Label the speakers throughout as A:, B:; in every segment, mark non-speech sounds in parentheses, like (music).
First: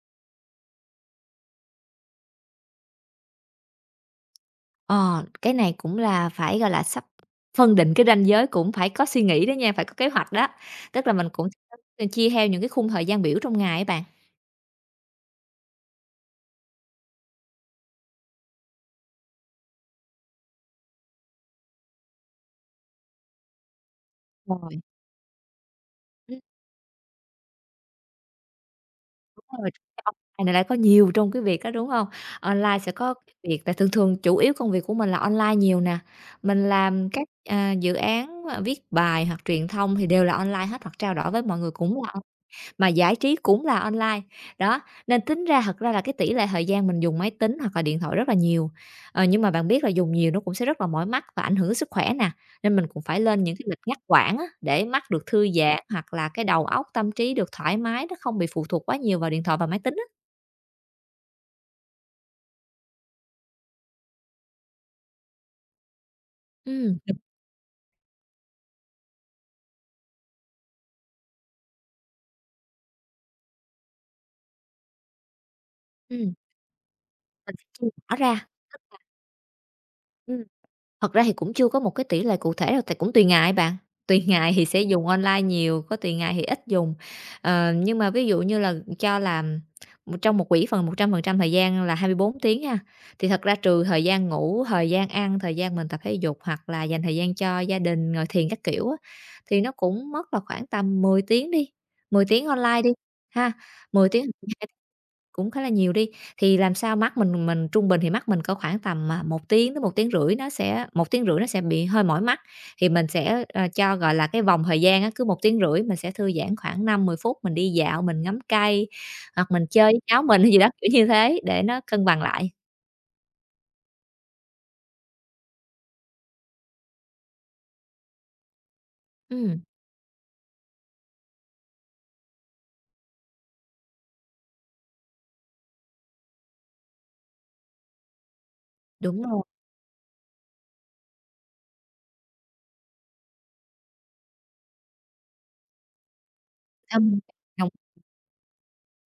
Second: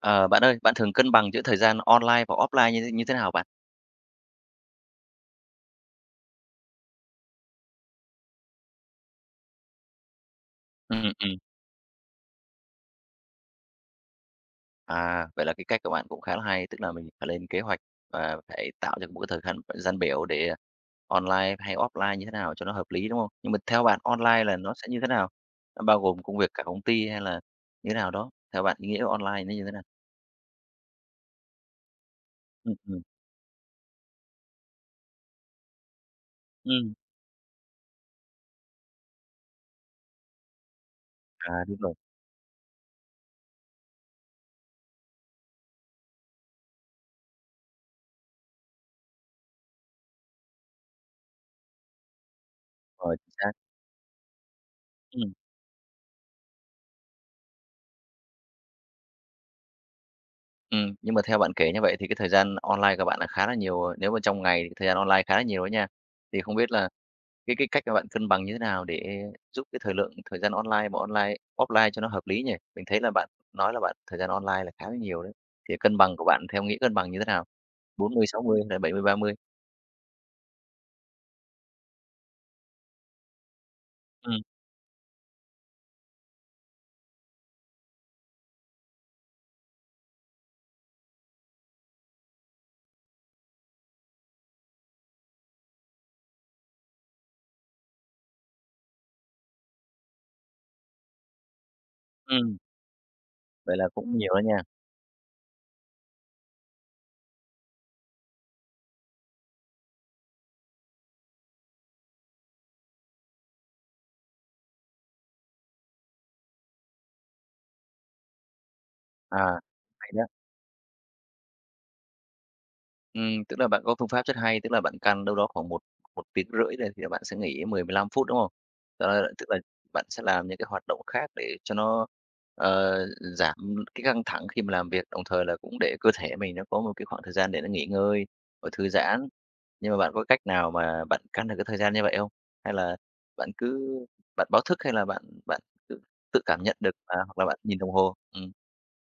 A: Ờ, bạn ơi, bạn thường cân bằng giữa thời gian online và offline như thế nào bạn?
B: Ờ, cái này cũng là phải, gọi là, sắp phân định cái ranh giới, cũng phải có suy nghĩ đó nha, phải có kế hoạch đó.
A: Ừm,
B: Tức là mình
A: ừm.
B: cũng sẽ chia theo những cái khung thời gian biểu trong ngày á bạn.
A: À, vậy là cái cách của bạn cũng khá là hay, tức là mình phải lên kế hoạch và phải tạo ra một cái thời khăn gian biểu để online hay offline như thế nào cho nó hợp lý, đúng không? Nhưng mà theo bạn online là nó
B: Rồi.
A: sẽ như thế nào? Nó bao gồm công
B: Ừm,
A: việc cả công ty hay là như thế nào đó? Theo bạn ý nghĩa của online nó
B: đúng
A: như thế
B: rồi,
A: nào?
B: online này lại có nhiều trong cái việc đó, đúng không?
A: Ừm,
B: Online sẽ
A: ừm.
B: có cái việc là thường thường chủ yếu công việc của mình là online nhiều nè, mình
A: Ừm.
B: làm các, à, dự án, à, viết bài hoặc truyền thông thì đều là online hết hoặc trao đổi với
A: À,
B: mọi người
A: đúng rồi,
B: cũng là. Mà giải trí cũng là online, đó, nên tính ra thật ra là cái tỷ lệ thời gian mình dùng máy tính hoặc là điện thoại rất là nhiều. Nhưng mà bạn biết là dùng nhiều nó cũng sẽ rất là mỏi mắt và ảnh hưởng đến sức khỏe nè, nên mình cũng
A: rồi,
B: phải
A: chính
B: lên
A: xác.
B: những cái lịch ngắt quãng á, để mắt được
A: Ừm,
B: thư giãn hoặc là cái đầu óc, tâm trí được thoải mái, nó không bị phụ thuộc quá nhiều vào điện thoại và máy tính á.
A: nhưng mà theo bạn kể như vậy thì cái thời gian online của bạn là khá là nhiều, ờ, nếu mà trong ngày thì thời gian online khá là nhiều đó nha. Thì không biết là
B: Đúng.
A: cái cách mà bạn cân bằng như thế nào để giúp cái thời lượng thời gian online và online offline cho nó hợp lý nhỉ? Mình thấy là bạn nói là bạn thời gian online là khá là nhiều đấy. Thì cân bằng của
B: Ừm,
A: bạn theo nghĩa cân bằng như thế nào?
B: mình phải chia
A: bốn
B: nhỏ
A: mươi sáu
B: ra.
A: mươi hay là 70-30?
B: Thật ra thì cũng chưa có một cái tỷ lệ cụ thể đâu, tại cũng tùy ngày bạn, tùy (laughs)
A: Ừm,
B: ngày thì sẽ dùng online nhiều, có tùy ngày thì ít dùng. Nhưng mà ví dụ như là cho làm một trong một quỹ phần 100% thời gian là 24 tiếng ha, thì thật ra trừ thời gian ngủ, thời gian ăn, thời gian mình tập thể dục hoặc là dành thời gian cho gia đình, ngồi thiền các kiểu á, thì nó cũng mất là khoảng tầm 10 tiếng đi, 10 tiếng
A: ừm,
B: online đi ha,
A: vậy là
B: 10
A: cũng
B: tiếng
A: nhiều đó nha.
B: (laughs) cũng khá là nhiều đi, thì làm sao mắt mình trung bình thì mắt mình có khoảng tầm, 1 tiếng tới một tiếng rưỡi nó sẽ một tiếng rưỡi nó sẽ bị hơi mỏi mắt, thì mình sẽ, cho, gọi là, cái vòng thời gian á, cứ một tiếng rưỡi mình sẽ thư giãn khoảng năm mười phút, mình đi dạo, mình ngắm cây, hoặc
A: À,
B: mình chơi với
A: hay
B: cháu
A: đấy.
B: mình (laughs) hay gì đó, kiểu như thế, để nó cân bằng lại.
A: Tức là bạn có phương pháp rất hay, tức là bạn căn đâu đó khoảng một một tiếng rưỡi này thì bạn sẽ nghỉ 10-15 phút, đúng không? Đó, là, tức là
B: Ừm,
A: bạn sẽ làm những cái hoạt động khác để cho nó, ờ, giảm cái căng thẳng khi mà làm việc, đồng thời là cũng để cơ thể mình nó có một cái khoảng thời gian để nó nghỉ ngơi, rồi thư
B: đúng
A: giãn.
B: rồi.
A: Nhưng mà bạn có cách nào mà bạn căn được cái thời gian như vậy không? Hay là bạn cứ bạn báo thức hay là bạn bạn tự tự cảm nhận được, à,
B: Thâm
A: hoặc là bạn nhìn đồng hồ?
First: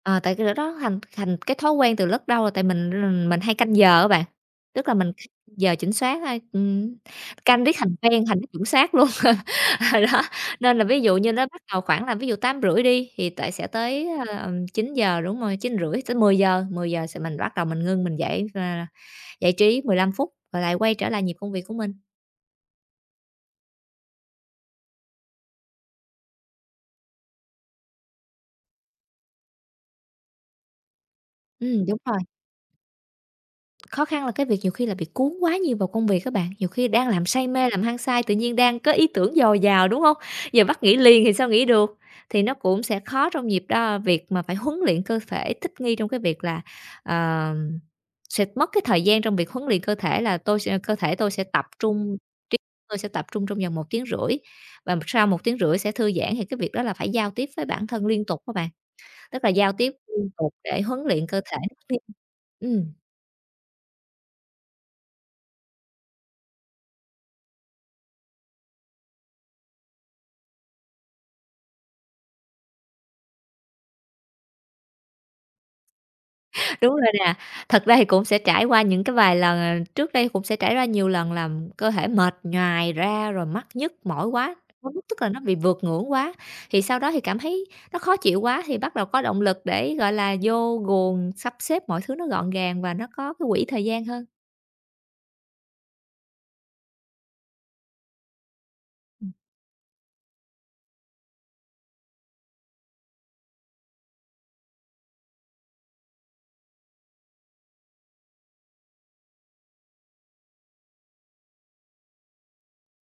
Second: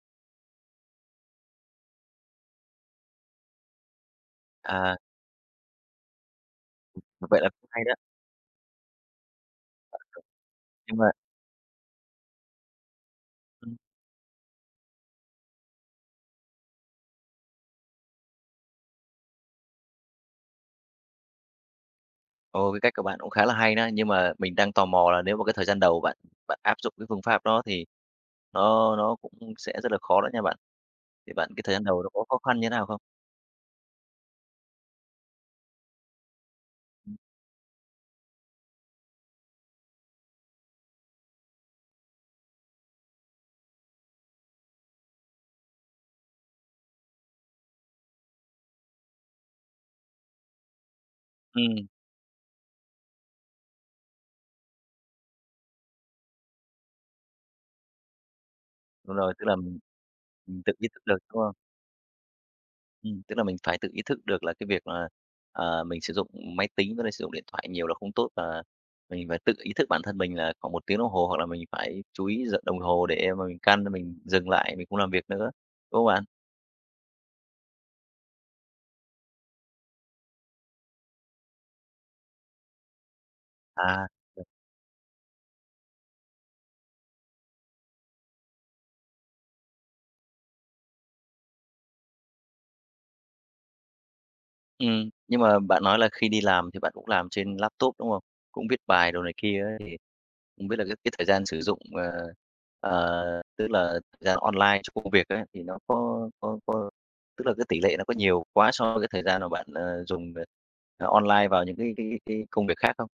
B: Ờ, Tại cái đó thành thành cái thói quen từ rất lâu rồi, tại mình hay canh giờ á bạn, tức là
A: À,
B: mình canh giờ chính xác thôi,
A: vậy là
B: canh
A: cũng
B: riết
A: hay đó,
B: thành quen, thành chuẩn xác luôn. (laughs) Đó, nên là
A: nhưng
B: ví
A: mà
B: dụ như nó bắt đầu khoảng là ví dụ tám rưỡi đi, thì tại sẽ tới, chín giờ đúng rồi, chín rưỡi tới mười giờ, mười giờ sẽ mình bắt đầu mình ngưng mình dậy và giải trí 15 phút, rồi lại quay trở lại nhịp công việc của mình.
A: ồ, cái cách của bạn cũng khá là hay đó, nhưng mà mình đang tò mò là nếu mà cái thời gian đầu bạn bạn áp dụng cái phương pháp đó thì nó cũng sẽ rất là khó đó nha bạn. Thì bạn cái thời gian
B: Đúng
A: đầu nó
B: rồi.
A: có khó khăn như thế nào không?
B: Khó khăn là cái việc nhiều khi là bị cuốn quá nhiều vào công việc các bạn, nhiều khi đang làm say mê, làm hăng say, tự nhiên đang có ý tưởng dồi dào, đúng không? Giờ bắt nghỉ liền thì sao nghỉ được? Thì nó cũng sẽ khó trong nhịp đó việc mà phải huấn luyện cơ thể thích nghi trong cái việc là, ờ, sẽ mất cái thời gian trong việc huấn luyện cơ thể là tôi sẽ cơ thể tôi sẽ
A: Ừ,
B: tập trung, trí óc tôi sẽ tập trung trong vòng một tiếng rưỡi và sau một tiếng rưỡi sẽ thư giãn, thì cái việc đó là phải giao tiếp với bản thân liên tục các bạn,
A: đúng rồi,
B: tức
A: tức
B: là
A: là
B: giao tiếp liên tục
A: mình tự
B: để
A: ý
B: huấn
A: thức được,
B: luyện cơ
A: đúng không?
B: thể. Ừm.
A: Ừ, tức là mình phải tự ý thức được là cái việc là, ờ, mình sử dụng máy tính với lại sử dụng điện thoại nhiều là không tốt và mình phải tự ý thức bản thân mình là khoảng 1 tiếng đồng hồ hoặc là mình phải chú ý giờ đồng hồ để mà mình căn mình dừng lại, mình không làm việc nữa, đúng không bạn?
B: Đúng rồi nè. Thật ra thì cũng sẽ trải qua những cái vài lần, trước đây cũng sẽ trải ra nhiều lần làm cơ thể mệt nhoài ra, rồi mắt nhức
A: À.
B: mỏi quá, quá mức, tức là nó bị vượt ngưỡng quá. Thì sau đó thì cảm thấy nó khó chịu quá thì bắt đầu có động lực để, gọi là, vô guồng sắp xếp mọi thứ nó gọn gàng và nó có cái quỹ thời gian hơn.
A: Nhưng mà bạn nói là khi đi làm thì bạn cũng làm trên laptop, đúng không? Cũng viết bài đồ này kia ấy, thì không biết là cái thời gian sử dụng, ờ, ờ, tức là thời gian online cho công việc ấy, thì nó có tức là cái tỷ lệ nó có nhiều quá so với cái thời gian mà bạn, ờ, dùng, ờ, ờ, online vào những cái công việc khác không?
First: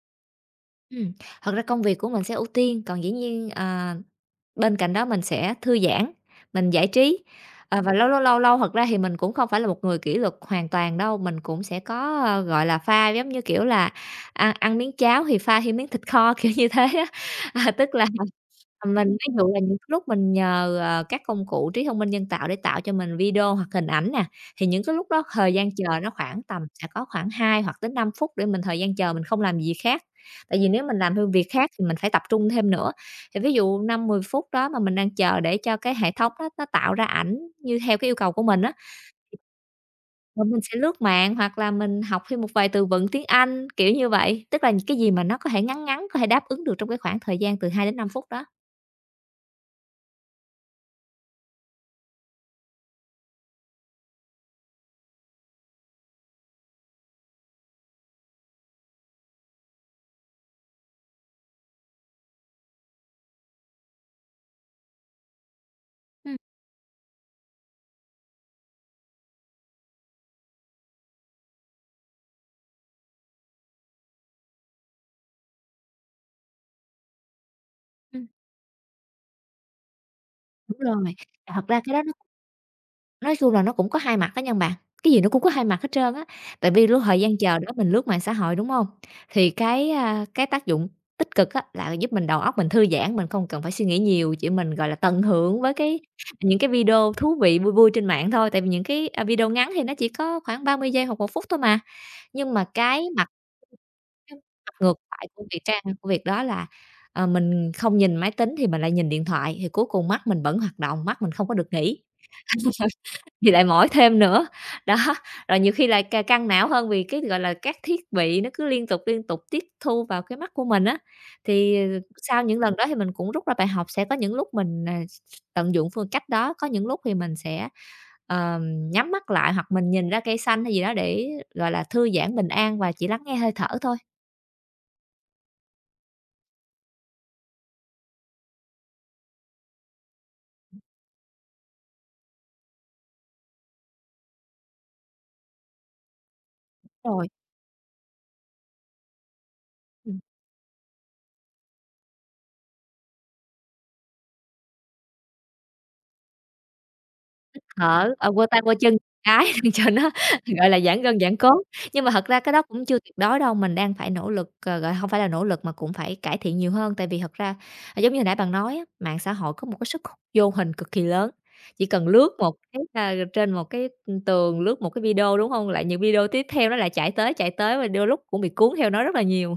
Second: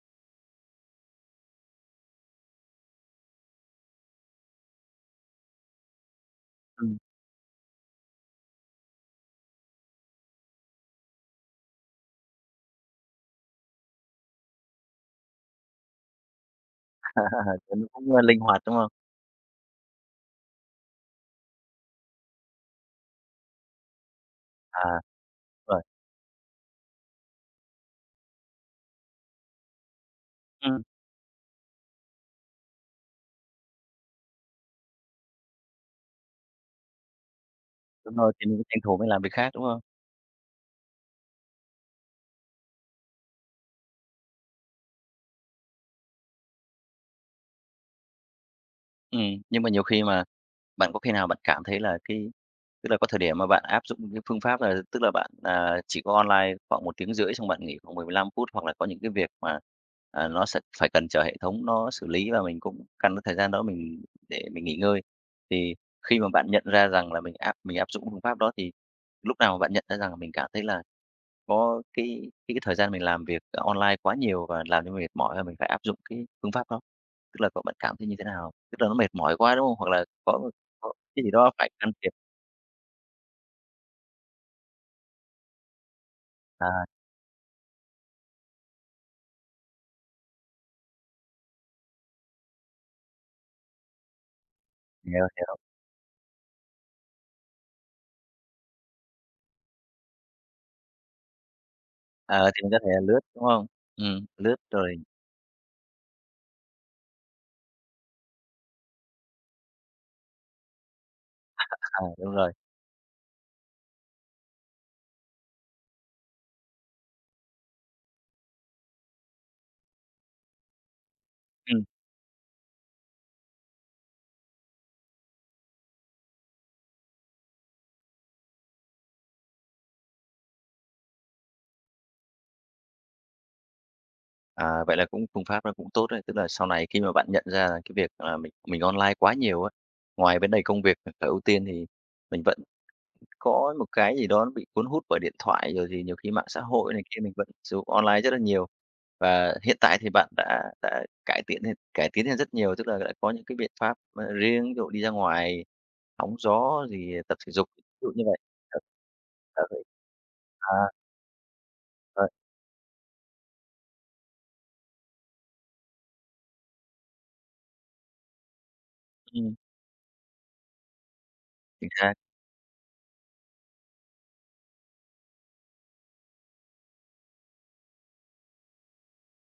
B: Ừm, thật ra công việc của mình sẽ ưu tiên, còn dĩ nhiên, ờ. Bên cạnh đó mình sẽ thư giãn, mình giải
A: Ừm,
B: trí, và lâu lâu thật ra thì mình cũng không phải là một người kỷ luật hoàn toàn đâu, mình cũng sẽ có, gọi là, pha giống như, kiểu là, ăn ăn miếng cháo thì pha thêm miếng thịt kho, (laughs) kiểu như thế á.
A: (laughs)
B: (laughs) À,
A: nó
B: tức là
A: cũng, ơ, linh hoạt, đúng không?
B: Mình ví dụ là những cái lúc mình nhờ, các công cụ trí thông minh nhân tạo để tạo cho mình video hoặc hình ảnh nè, thì những cái
A: À,
B: lúc đó thời gian
A: rồi,
B: chờ nó khoảng tầm sẽ có khoảng 2 hoặc tới 5 phút để mình thời gian chờ mình không làm gì khác. Tại vì
A: ừm,
B: nếu mình làm thêm việc khác thì mình phải tập trung thêm nữa. Thì ví dụ 5 10 phút đó mà mình đang chờ để cho cái hệ thống đó nó tạo ra ảnh như theo cái
A: đúng
B: yêu
A: rồi,
B: cầu của
A: thì mình
B: mình á,
A: tranh thủ mới làm việc khác, đúng không?
B: rồi mình sẽ lướt mạng hoặc là mình học thêm một vài từ vựng tiếng Anh, kiểu như vậy. Tức là những cái gì mà nó có thể ngắn ngắn, có thể đáp ứng được trong cái khoảng thời gian từ 2 đến 5 phút đó.
A: Ừ, nhưng mà nhiều khi mà bạn có khi nào bạn cảm thấy là cái tức là có thời điểm mà bạn áp dụng cái phương pháp là tức là bạn, à, chỉ có online khoảng 1 tiếng rưỡi xong bạn nghỉ khoảng 15 phút, hoặc là có những cái việc mà, à, nó sẽ phải cần chờ hệ thống nó xử lý và mình cũng căn cái thời gian đó mình để mình nghỉ ngơi. Thì khi mà
B: Ừm,
A: bạn nhận ra rằng là mình áp dụng phương pháp đó thì lúc nào mà bạn nhận ra rằng là mình cảm thấy là có cái thời gian mình làm việc online quá nhiều và làm cho mình mệt mỏi và mình phải áp dụng cái phương pháp đó? Tức là cậu bạn cảm thấy như thế
B: ừm.
A: nào? Tức là nó mệt mỏi quá, đúng không? Hoặc là có một
B: Đúng
A: có
B: rồi,
A: cái gì đó
B: thật
A: phải
B: ra
A: can
B: cái đó
A: thiệp.
B: nó nói chung là nó cũng có hai mặt á nhân bạn, cái gì nó cũng có hai mặt hết trơn á. Tại
A: À,
B: vì lúc thời gian chờ đó mình lướt mạng xã hội, đúng không? Thì cái, cái tác dụng tích cực á là giúp mình đầu óc mình thư giãn, mình không cần phải suy nghĩ nhiều, chỉ mình, gọi là, tận
A: hiểu, hiểu.
B: hưởng với cái những cái video thú vị, vui vui trên mạng thôi. Tại vì những cái, video ngắn thì nó chỉ có khoảng 30 giây hoặc một phút thôi mà.
A: Ờ,
B: Nhưng
A: thì
B: mà
A: mình có thể lướt, đúng không?
B: cái
A: Lướt
B: mặt
A: rồi
B: ngược lại của việc trang của việc đó là, mình không nhìn máy tính thì mình lại nhìn điện thoại, thì cuối cùng mắt mình vẫn hoạt động, mắt mình không có được
A: à,
B: nghỉ,
A: đúng rồi.
B: (laughs) thì lại mỏi thêm nữa. Đó, rồi nhiều khi lại căng não hơn vì cái, gọi là, các thiết bị nó cứ liên tục tiếp thu vào cái mắt của mình á. Thì
A: Ừm,
B: sau những lần đó thì mình cũng rút ra bài học, sẽ có những lúc mình, s s tận dụng phương cách đó, có những lúc thì mình sẽ nhắm mắt lại hoặc mình nhìn ra cây xanh hay gì đó để, gọi là, thư giãn, bình an và chỉ lắng nghe hơi thở thôi.
A: à, vậy là cũng phương pháp nó cũng tốt đấy. Tức là sau này khi mà bạn nhận ra là cái việc, à, mình online quá nhiều á, ngoài vấn đề công việc phải ưu tiên thì mình vẫn có một cái gì đó nó bị cuốn hút bởi điện thoại, rồi thì nhiều khi mạng xã hội này kia
B: Rồi,
A: mình vẫn sử dụng online rất là nhiều. Và hiện tại thì
B: ừm.
A: bạn đã cải tiến lên rất nhiều, tức là đã có những cái biện pháp, ờ, riêng, ví dụ đi ra ngoài hóng gió, gì tập thể dục, ví dụ
B: Thở,
A: như vậy.
B: quơ tay quơ chân cái
A: Ờ. À,
B: (laughs) để
A: vậy
B: cho nó, gọi là,
A: à,
B: giãn gân giãn cốt. Nhưng mà thật
A: rồi,
B: ra cái đó cũng chưa tuyệt đối đâu, mình đang phải nỗ lực, gọi, không phải là nỗ lực mà cũng phải cải thiện nhiều hơn. Tại vì thật ra, giống như hồi nãy bạn nói á, mạng xã hội
A: ừm,
B: có một cái sức hút vô hình cực kỳ lớn, chỉ cần lướt một cái, trên một cái, tường, lướt một cái video, đúng không? Lại những video tiếp theo nó lại chạy tới và đôi lúc cũng bị cuốn theo nó rất là nhiều.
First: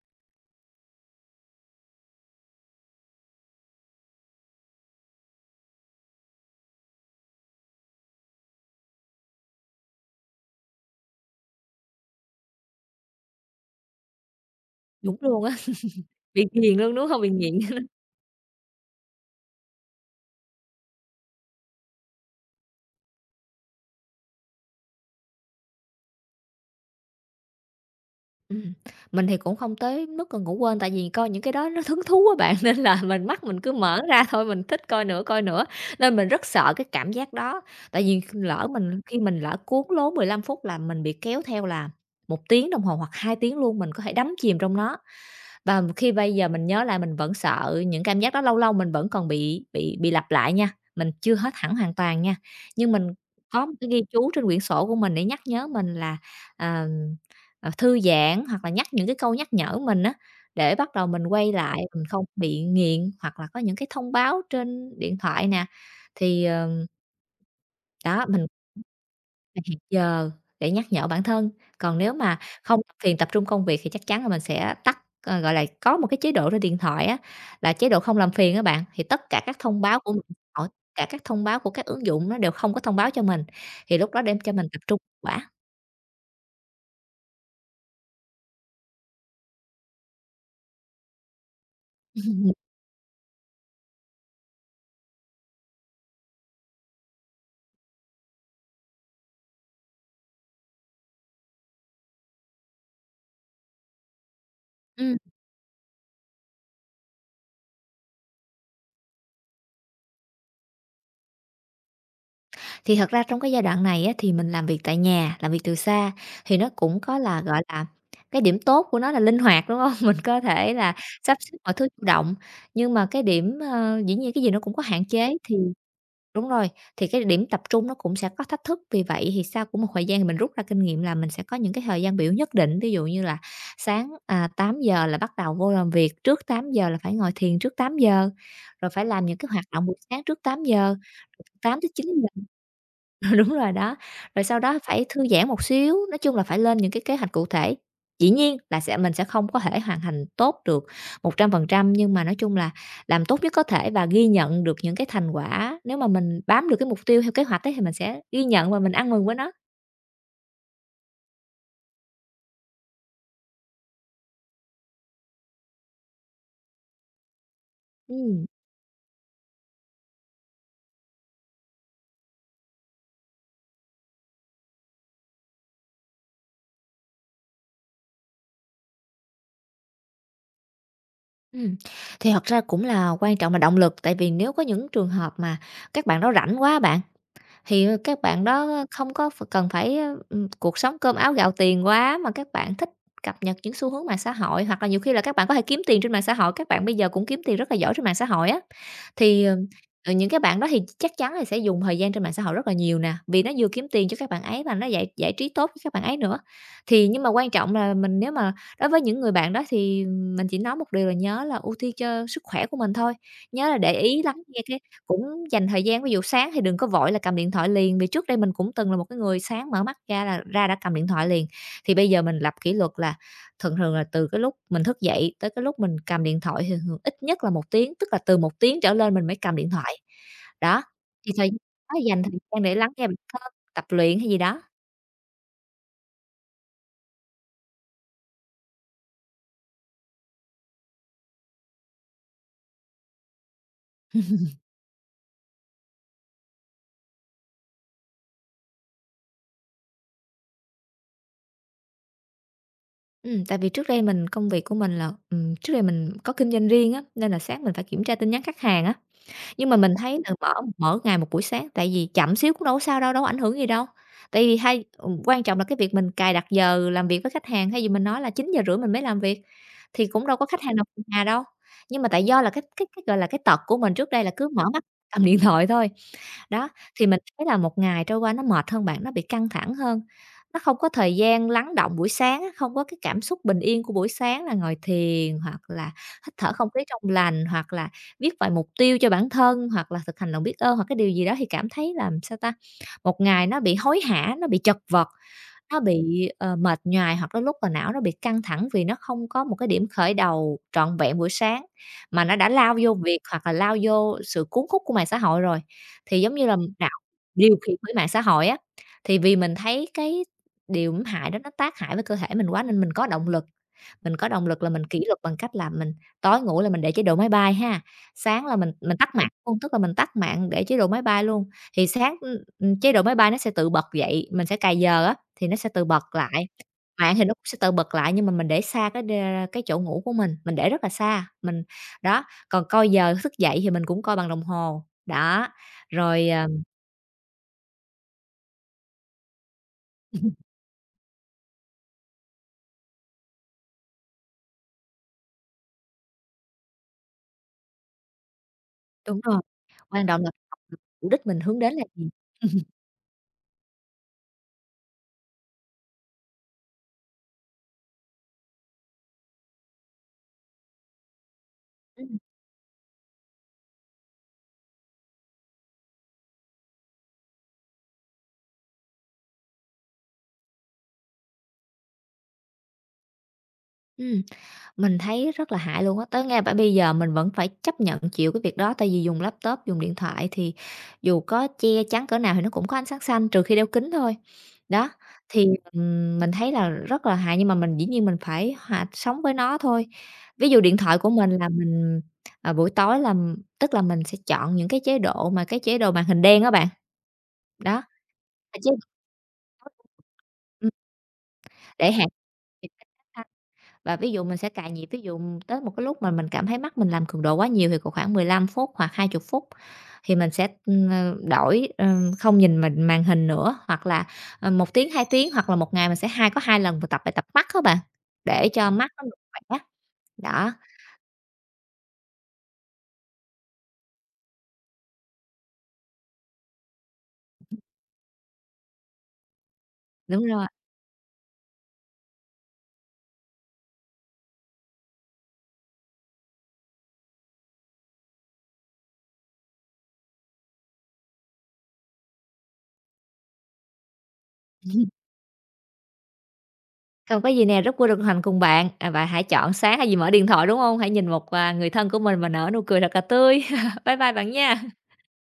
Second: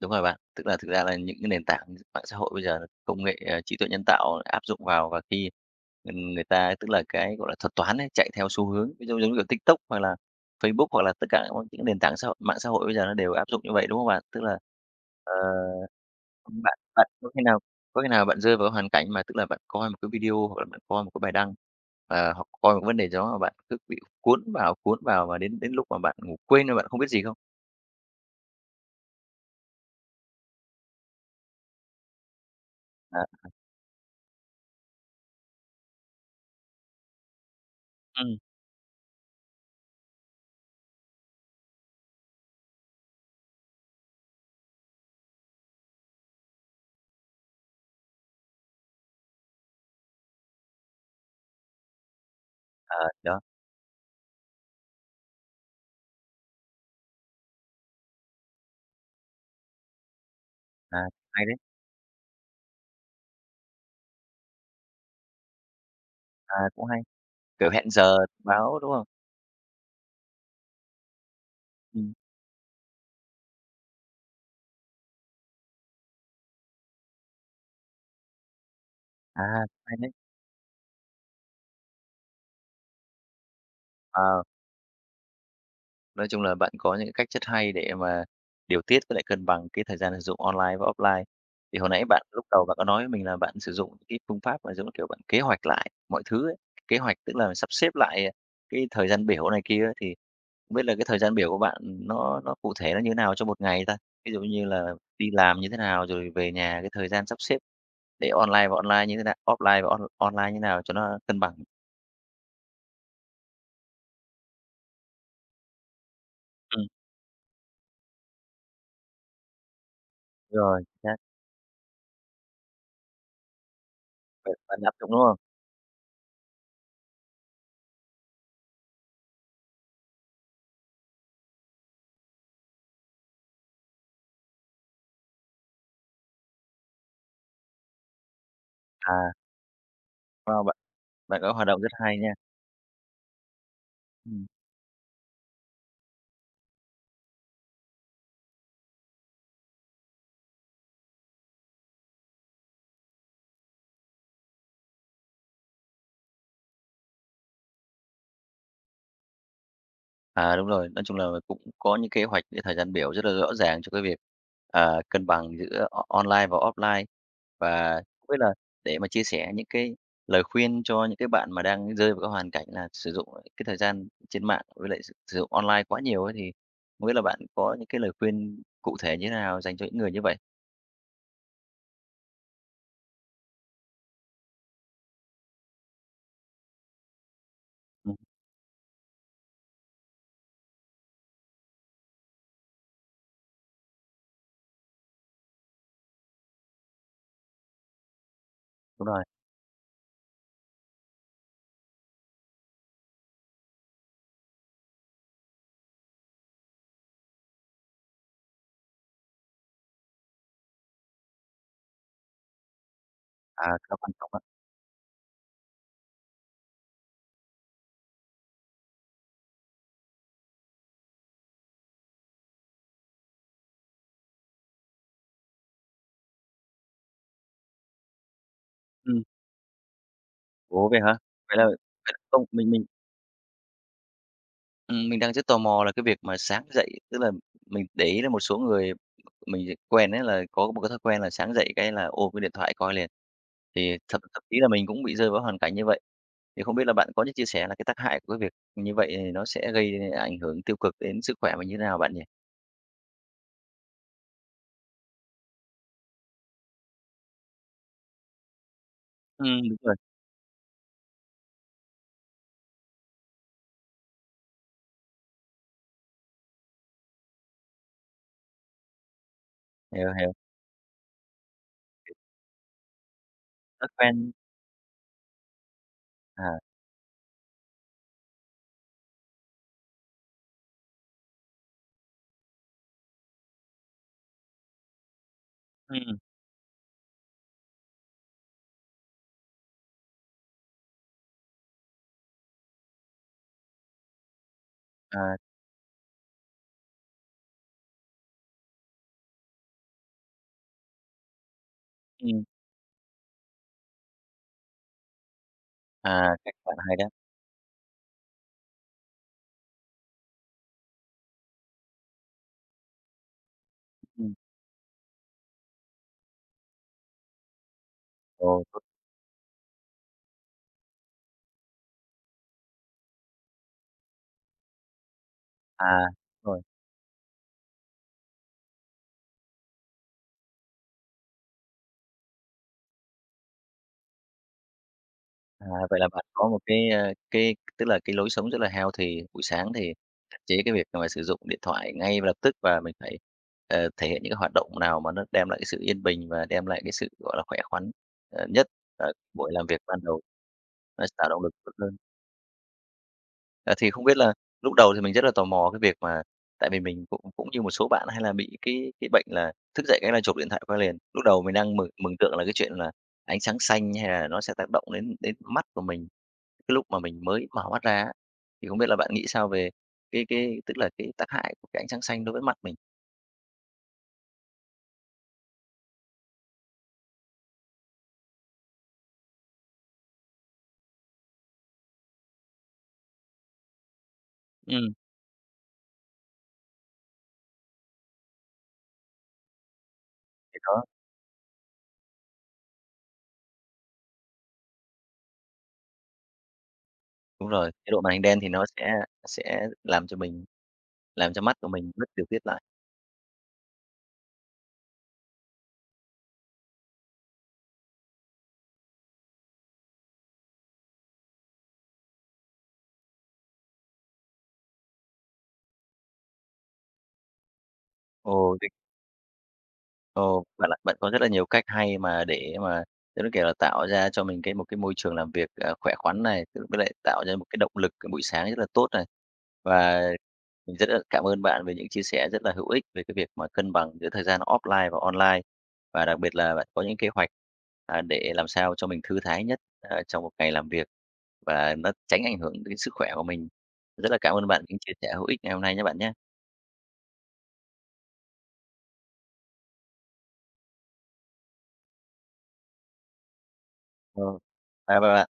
A: đúng rồi bạn. Tức là thực ra là những cái nền tảng mạng xã hội bây giờ là công nghệ, ờ, trí tuệ nhân tạo áp dụng vào và khi, người ta tức là cái, gọi là, thuật toán ấy, chạy theo xu hướng, ví dụ giống như, kiểu, TikTok hoặc là Facebook hoặc là tất cả những nền tảng xã hội mạng xã hội bây giờ nó đều áp dụng như vậy, đúng không bạn? Tức là,
B: Đúng
A: ờ,
B: luôn á. Bị
A: bạn
B: ghiền luôn,
A: bạn
B: đúng hông?
A: có
B: Bị
A: khi nào
B: nghiện. (laughs)
A: bạn rơi vào hoàn cảnh mà tức là bạn coi một cái video hoặc là bạn coi một cái bài đăng, ờ, hoặc coi một vấn đề gì đó mà bạn cứ bị cuốn vào và đến đến lúc mà bạn ngủ quên mà bạn không biết gì không?
B: Ừm, mình thì cũng không tới mức là ngủ quên, tại vì coi những cái đó nó hứng thú á bạn, (laughs) nên là
A: À,
B: mình mắt mình cứ mở ra thôi, mình thích coi nữa, nên mình rất sợ cái cảm giác đó. Tại vì
A: ừm,
B: lỡ mình khi mình lỡ cuốn lố 15 phút là mình bị kéo theo là một tiếng đồng hồ hoặc 2 tiếng luôn, mình có thể đắm chìm trong nó. Và khi bây giờ mình nhớ lại mình vẫn sợ những cảm giác đó, lâu lâu mình vẫn còn bị lặp lại nha, mình chưa hết hẳn hoàn toàn nha. Nhưng mình
A: ờ, đó,
B: có một cái ghi chú trên quyển sổ của mình để nhắc nhớ mình là, à, thư giãn hoặc là nhắc những cái câu nhắc nhở mình á, để bắt
A: à,
B: đầu mình
A: hay
B: quay
A: đấy.
B: lại, mình không bị nghiện hoặc là có những cái thông báo trên điện thoại nè. Thì,
A: À, cũng
B: ờ
A: hay, kiểu, hẹn giờ
B: đó, mình
A: báo, đúng không?
B: mình hẹn giờ để nhắc nhở bản thân, còn
A: Ừm,
B: nếu mà không phiền tập trung công việc thì chắc chắn là mình sẽ tắt, gọi là, có một cái chế độ trên điện thoại á, là chế độ không làm phiền các bạn, thì tất cả các
A: à,
B: thông
A: hay
B: báo
A: đấy.
B: của mình hỏi cả các thông báo của các ứng dụng nó đều không có thông báo cho mình, thì lúc đó đem
A: Ờ,
B: cho mình tập trung quả.
A: nói chung là bạn có những cái cách rất hay để mà điều tiết với lại cân bằng cái thời gian sử dụng online và offline. Thì hồi nãy bạn lúc
B: Ừm.
A: đầu bạn có nói với mình là bạn sử dụng cái phương pháp mà, giống kiểu, bạn kế hoạch lại mọi thứ ấy, kế hoạch tức là sắp xếp lại, à, cái thời gian biểu này kia ấy, thì không biết là cái thời gian biểu của bạn nó cụ thể nó như thế nào trong một ngày ta? Ví dụ như là đi làm như thế nào, rồi về nhà cái thời gian sắp xếp để online và online như thế nào offline và on online như thế nào cho nó cân bằng?
B: Thì thật ra trong cái giai đoạn này á, thì mình làm việc tại nhà, làm việc từ xa thì nó cũng có là, gọi là, cái điểm tốt của nó là linh hoạt, đúng không? (laughs) Mình có
A: Đúng
B: thể
A: rồi,
B: là
A: chính xác,
B: sắp xếp mọi thứ chủ động, nhưng mà cái điểm, dĩ nhiên cái gì
A: bạn
B: nó cũng
A: bạn
B: có
A: áp
B: hạn
A: dụng, đúng không?
B: chế thì đúng rồi, thì cái điểm tập trung nó cũng sẽ có thách thức. Vì vậy thì sau của một thời gian thì mình rút ra kinh nghiệm là mình sẽ có những cái thời gian biểu nhất định, ví dụ như là sáng, tám giờ là bắt đầu vô làm việc, trước tám giờ là phải ngồi thiền trước tám giờ rồi phải làm
A: À,
B: những cái hoạt động buổi sáng trước
A: wow, bạn bạn có
B: 8:00,
A: hoạt động rất hay nha.
B: 8:00-9:00. (laughs) Đúng rồi đó, rồi
A: Ừm.
B: sau đó phải thư giãn một xíu, nói chung là phải lên những cái kế hoạch cụ thể. Dĩ nhiên là sẽ mình sẽ không có thể hoàn thành tốt được 100% nhưng mà nói chung là làm tốt nhất có thể và ghi nhận được những cái thành quả. Nếu mà mình bám được cái mục tiêu theo kế hoạch ấy thì mình sẽ ghi nhận và mình ăn mừng với nó.
A: À, đúng rồi, nói chung là cũng có những kế hoạch, những thời gian biểu rất là rõ ràng cho cái việc, ờ, cân bằng giữa o online và offline. Và không biết
B: Ừm,
A: là để mà chia sẻ những cái lời khuyên cho những cái bạn mà đang rơi vào cái hoàn cảnh là sử dụng cái thời gian trên mạng với lại sử sử dụng online quá nhiều ấy, thì không biết là bạn có những cái lời khuyên cụ thể như thế nào dành cho những người như vậy?
B: ừm. Thì thật ra cũng là quan trọng là động lực, tại vì nếu có những trường hợp mà các bạn đó rảnh quá bạn.
A: Ừm,
B: Các bạn đó không có ph cần phải, cuộc sống cơm áo gạo tiền quá, mà các bạn thích cập nhật những xu hướng mạng xã hội, hoặc là nhiều khi là các bạn có thể kiếm tiền trên mạng xã hội, các bạn bây giờ cũng kiếm tiền rất là giỏi trên mạng xã hội á.
A: đúng rồi,
B: Thì những cái bạn đó thì chắc chắn là sẽ dùng thời gian trên mạng xã hội rất là nhiều nè, vì nó vừa kiếm tiền cho các bạn ấy mà nó giải giải trí tốt cho các bạn ấy nữa. Thì nhưng mà quan trọng là mình nếu mà đối với những người bạn đó thì mình chỉ nói một điều là nhớ là ưu tiên cho sức khỏe của mình thôi,
A: à,
B: nhớ là để
A: khá quan
B: ý
A: trọng ạ.
B: lắng nghe cái cũng dành thời gian, ví dụ sáng thì đừng có vội là cầm điện thoại liền, vì trước đây mình cũng từng là một cái người sáng mở mắt ra là đã cầm điện thoại liền. Thì bây giờ mình lập kỷ luật là thường thường là từ cái lúc mình thức dậy tới cái lúc mình cầm điện thoại thường thường ít nhất là một tiếng, tức là từ một tiếng trở lên
A: Ừm,
B: mình mới cầm điện thoại. Đó,
A: ủa, vậy hả?
B: thì thời
A: Vậy là
B: đó
A: vậy là
B: dành thời
A: không,
B: gian
A: mình
B: để
A: mình
B: lắng nghe bản thân, tập luyện hay gì đó.
A: Mình đang rất tò mò là cái việc mà sáng dậy, tức là mình để ý là một số người mình quen ấy là có một cái thói quen là sáng dậy cái là ôm cái điện thoại coi liền. Thì thậm thậm chí là mình cũng bị rơi vào hoàn cảnh như vậy. Thì không biết là bạn có những chia sẻ là cái tác hại của cái việc như vậy thì nó sẽ gây ảnh hưởng tiêu cực đến sức khỏe mình như thế nào bạn nhỉ?
B: Tại vì trước đây mình công việc của mình là, trước đây mình có kinh doanh riêng á, nên là sáng mình phải kiểm tra tin nhắn khách hàng á. Nhưng
A: Đúng
B: mà mình
A: rồi,
B: thấy là mở mở ngày một buổi sáng, tại vì chậm xíu cũng đâu có sao đâu, đâu có ảnh hưởng gì đâu. Tại vì hay ừ, quan trọng là cái việc mình cài đặt giờ làm việc với khách hàng, hay gì mình nói là chín giờ rưỡi mình mới làm việc, thì
A: hiểu,
B: cũng
A: hiểu,
B: đâu có khách hàng nào nhà đâu. Nhưng mà tại do là cái, gọi là, cái tật của
A: thói
B: mình trước đây
A: quen
B: là cứ mở mắt cầm điện thoại thôi,
A: à,
B: đó, thì mình thấy là một ngày trôi qua nó mệt hơn bạn, nó bị căng thẳng hơn, nó không có thời gian lắng đọng buổi sáng á, không có cái cảm xúc bình yên của buổi sáng là ngồi thiền hoặc là
A: ừm,
B: hít thở không khí trong lành, hoặc là viết vài mục tiêu cho bản thân, hoặc là thực hành lòng biết ơn, hoặc cái điều gì đó thì cảm thấy là, sao ta, một ngày nó bị hối hả, nó bị chật vật,
A: à,
B: nó bị, mệt nhoài, hoặc đôi lúc là não nó bị căng thẳng vì nó không có một cái điểm khởi đầu trọn vẹn buổi sáng mà nó
A: ừm,
B: đã lao vô việc hoặc là lao vô sự cuốn hút của mạng xã hội rồi, thì giống
A: à,
B: như
A: cách
B: là
A: bạn hay
B: đạo
A: đó.
B: điều khiển bởi mạng xã hội á, thì vì mình thấy cái điều hại đó nó tác hại với cơ thể mình quá nên mình có động lực
A: Ừm,
B: là mình kỷ luật bằng cách là mình tối ngủ là mình để chế độ máy bay ha, sáng là
A: ồ,
B: mình
A: tốt
B: mình tắt mạng luôn, tức là mình tắt mạng để chế độ máy bay luôn, thì sáng, chế độ máy bay nó sẽ tự bật dậy, mình sẽ cài giờ á, thì nó sẽ tự
A: à,
B: bật lại.
A: đúng rồi.
B: Mạng thì nó cũng sẽ tự bật lại nhưng mà mình để xa cái đê cái chỗ ngủ của mình để rất là xa, mình đó, còn coi giờ thức dậy thì mình cũng coi bằng đồng hồ, đó.
A: À, vậy là bạn
B: Rồi, ờ
A: có một cái, a, cái tức là cái lối sống rất là healthy, buổi sáng thì hạn chế cái việc mà sử dụng điện thoại ngay và lập tức và mình phải, ờ, thể hiện những cái hoạt động nào mà nó đem lại cái sự yên bình và đem lại cái sự, gọi là, khỏe khoắn, ờ, nhất, ờ,
B: đúng rồi,
A: buổi làm việc ban
B: quan
A: đầu.
B: trọng là
A: Nó sẽ
B: mục đích
A: tạo
B: mình
A: động lực
B: hướng
A: tốt
B: đến là
A: hơn.
B: gì?
A: Ờ, thì không biết là lúc đầu thì mình rất là tò mò cái việc mà tại vì mình cũng cũng như một số bạn hay là bị cái bệnh là thức dậy cái là chụp điện thoại qua liền. Lúc đầu mình đang mường
B: ừ
A: mường tượng là cái chuyện là ánh sáng xanh hay là nó sẽ tác động đến đến mắt của mình cái lúc mà mình mới mở mắt ra á. Thì không biết là bạn nghĩ sao về cái tức là cái tác hại của cái ánh sáng xanh đối với mắt mình?
B: ừm. Mình thấy rất là hại luôn á, tới ngay bả bây giờ mình vẫn phải chấp nhận chịu cái việc đó, tại vì dùng laptop, dùng điện thoại thì dù có che chắn cỡ nào thì nó cũng có ánh sáng xanh, trừ khi đeo kính thôi. Đó,
A: Ừm.
B: thì, mình thấy là rất là hại nhưng mà mình dĩ nhiên mình phải hòa sống với nó thôi. Ví
A: Thì
B: dụ điện
A: đó
B: thoại của mình là mình, buổi tối là m- tức là mình sẽ chọn những cái chế độ mà cái chế độ màn hình đen đó bạn,
A: đúng rồi,
B: đó,
A: chế độ màn hình đen thì
B: là
A: nó
B: chế
A: sẽ làm cho mình
B: ừm,
A: làm cho mắt của mình
B: để
A: mất
B: hạn
A: điều tiết lại.
B: và ví dụ mình sẽ cài nhịp, ví dụ tới một cái lúc mà mình cảm thấy mắt mình làm cường độ quá nhiều thì cỡ khoảng 15 phút hoặc 20 phút thì mình sẽ, đổi, không nhìn mình màn hình nữa, hoặc là, 1 tiếng, 2 tiếng hoặc là một ngày mình sẽ có 2 lần mình tập bài tập mắt á bạn, để
A: Ồ,
B: cho mắt nó được khỏe.
A: Ồ,
B: Đó,
A: bạn ạ, bạn có rất là nhiều cách hay mà để mà, giống như kiểu là, tạo ra cho mình cái một cái môi trường làm việc, à, khỏe khoắn này, tự với lại tạo ra một cái động lực buổi sáng rất là tốt này. Và
B: đúng rồi,
A: mình rất là cảm ơn bạn về những chia sẻ rất là hữu ích về cái việc mà cân bằng giữa thời gian offline và online, và đặc biệt là bạn có những kế hoạch, à, để làm sao cho mình thư thái nhất, à, trong một ngày làm việc và nó tránh ảnh hưởng đến sức khỏe của mình. Rất là cảm ơn bạn những chia sẻ hữu ích ngày hôm nay nhé bạn nhé.
B: không có gì nè, rất vui được đồng hành cùng bạn, bạn hãy chọn sáng hay gì mở điện thoại, đúng không? Hãy nhìn một, người thân của mình và nở nụ cười thật là tươi. (laughs) Bye bye
A: Ờ.
B: bạn nha.
A: Bye bye bạn.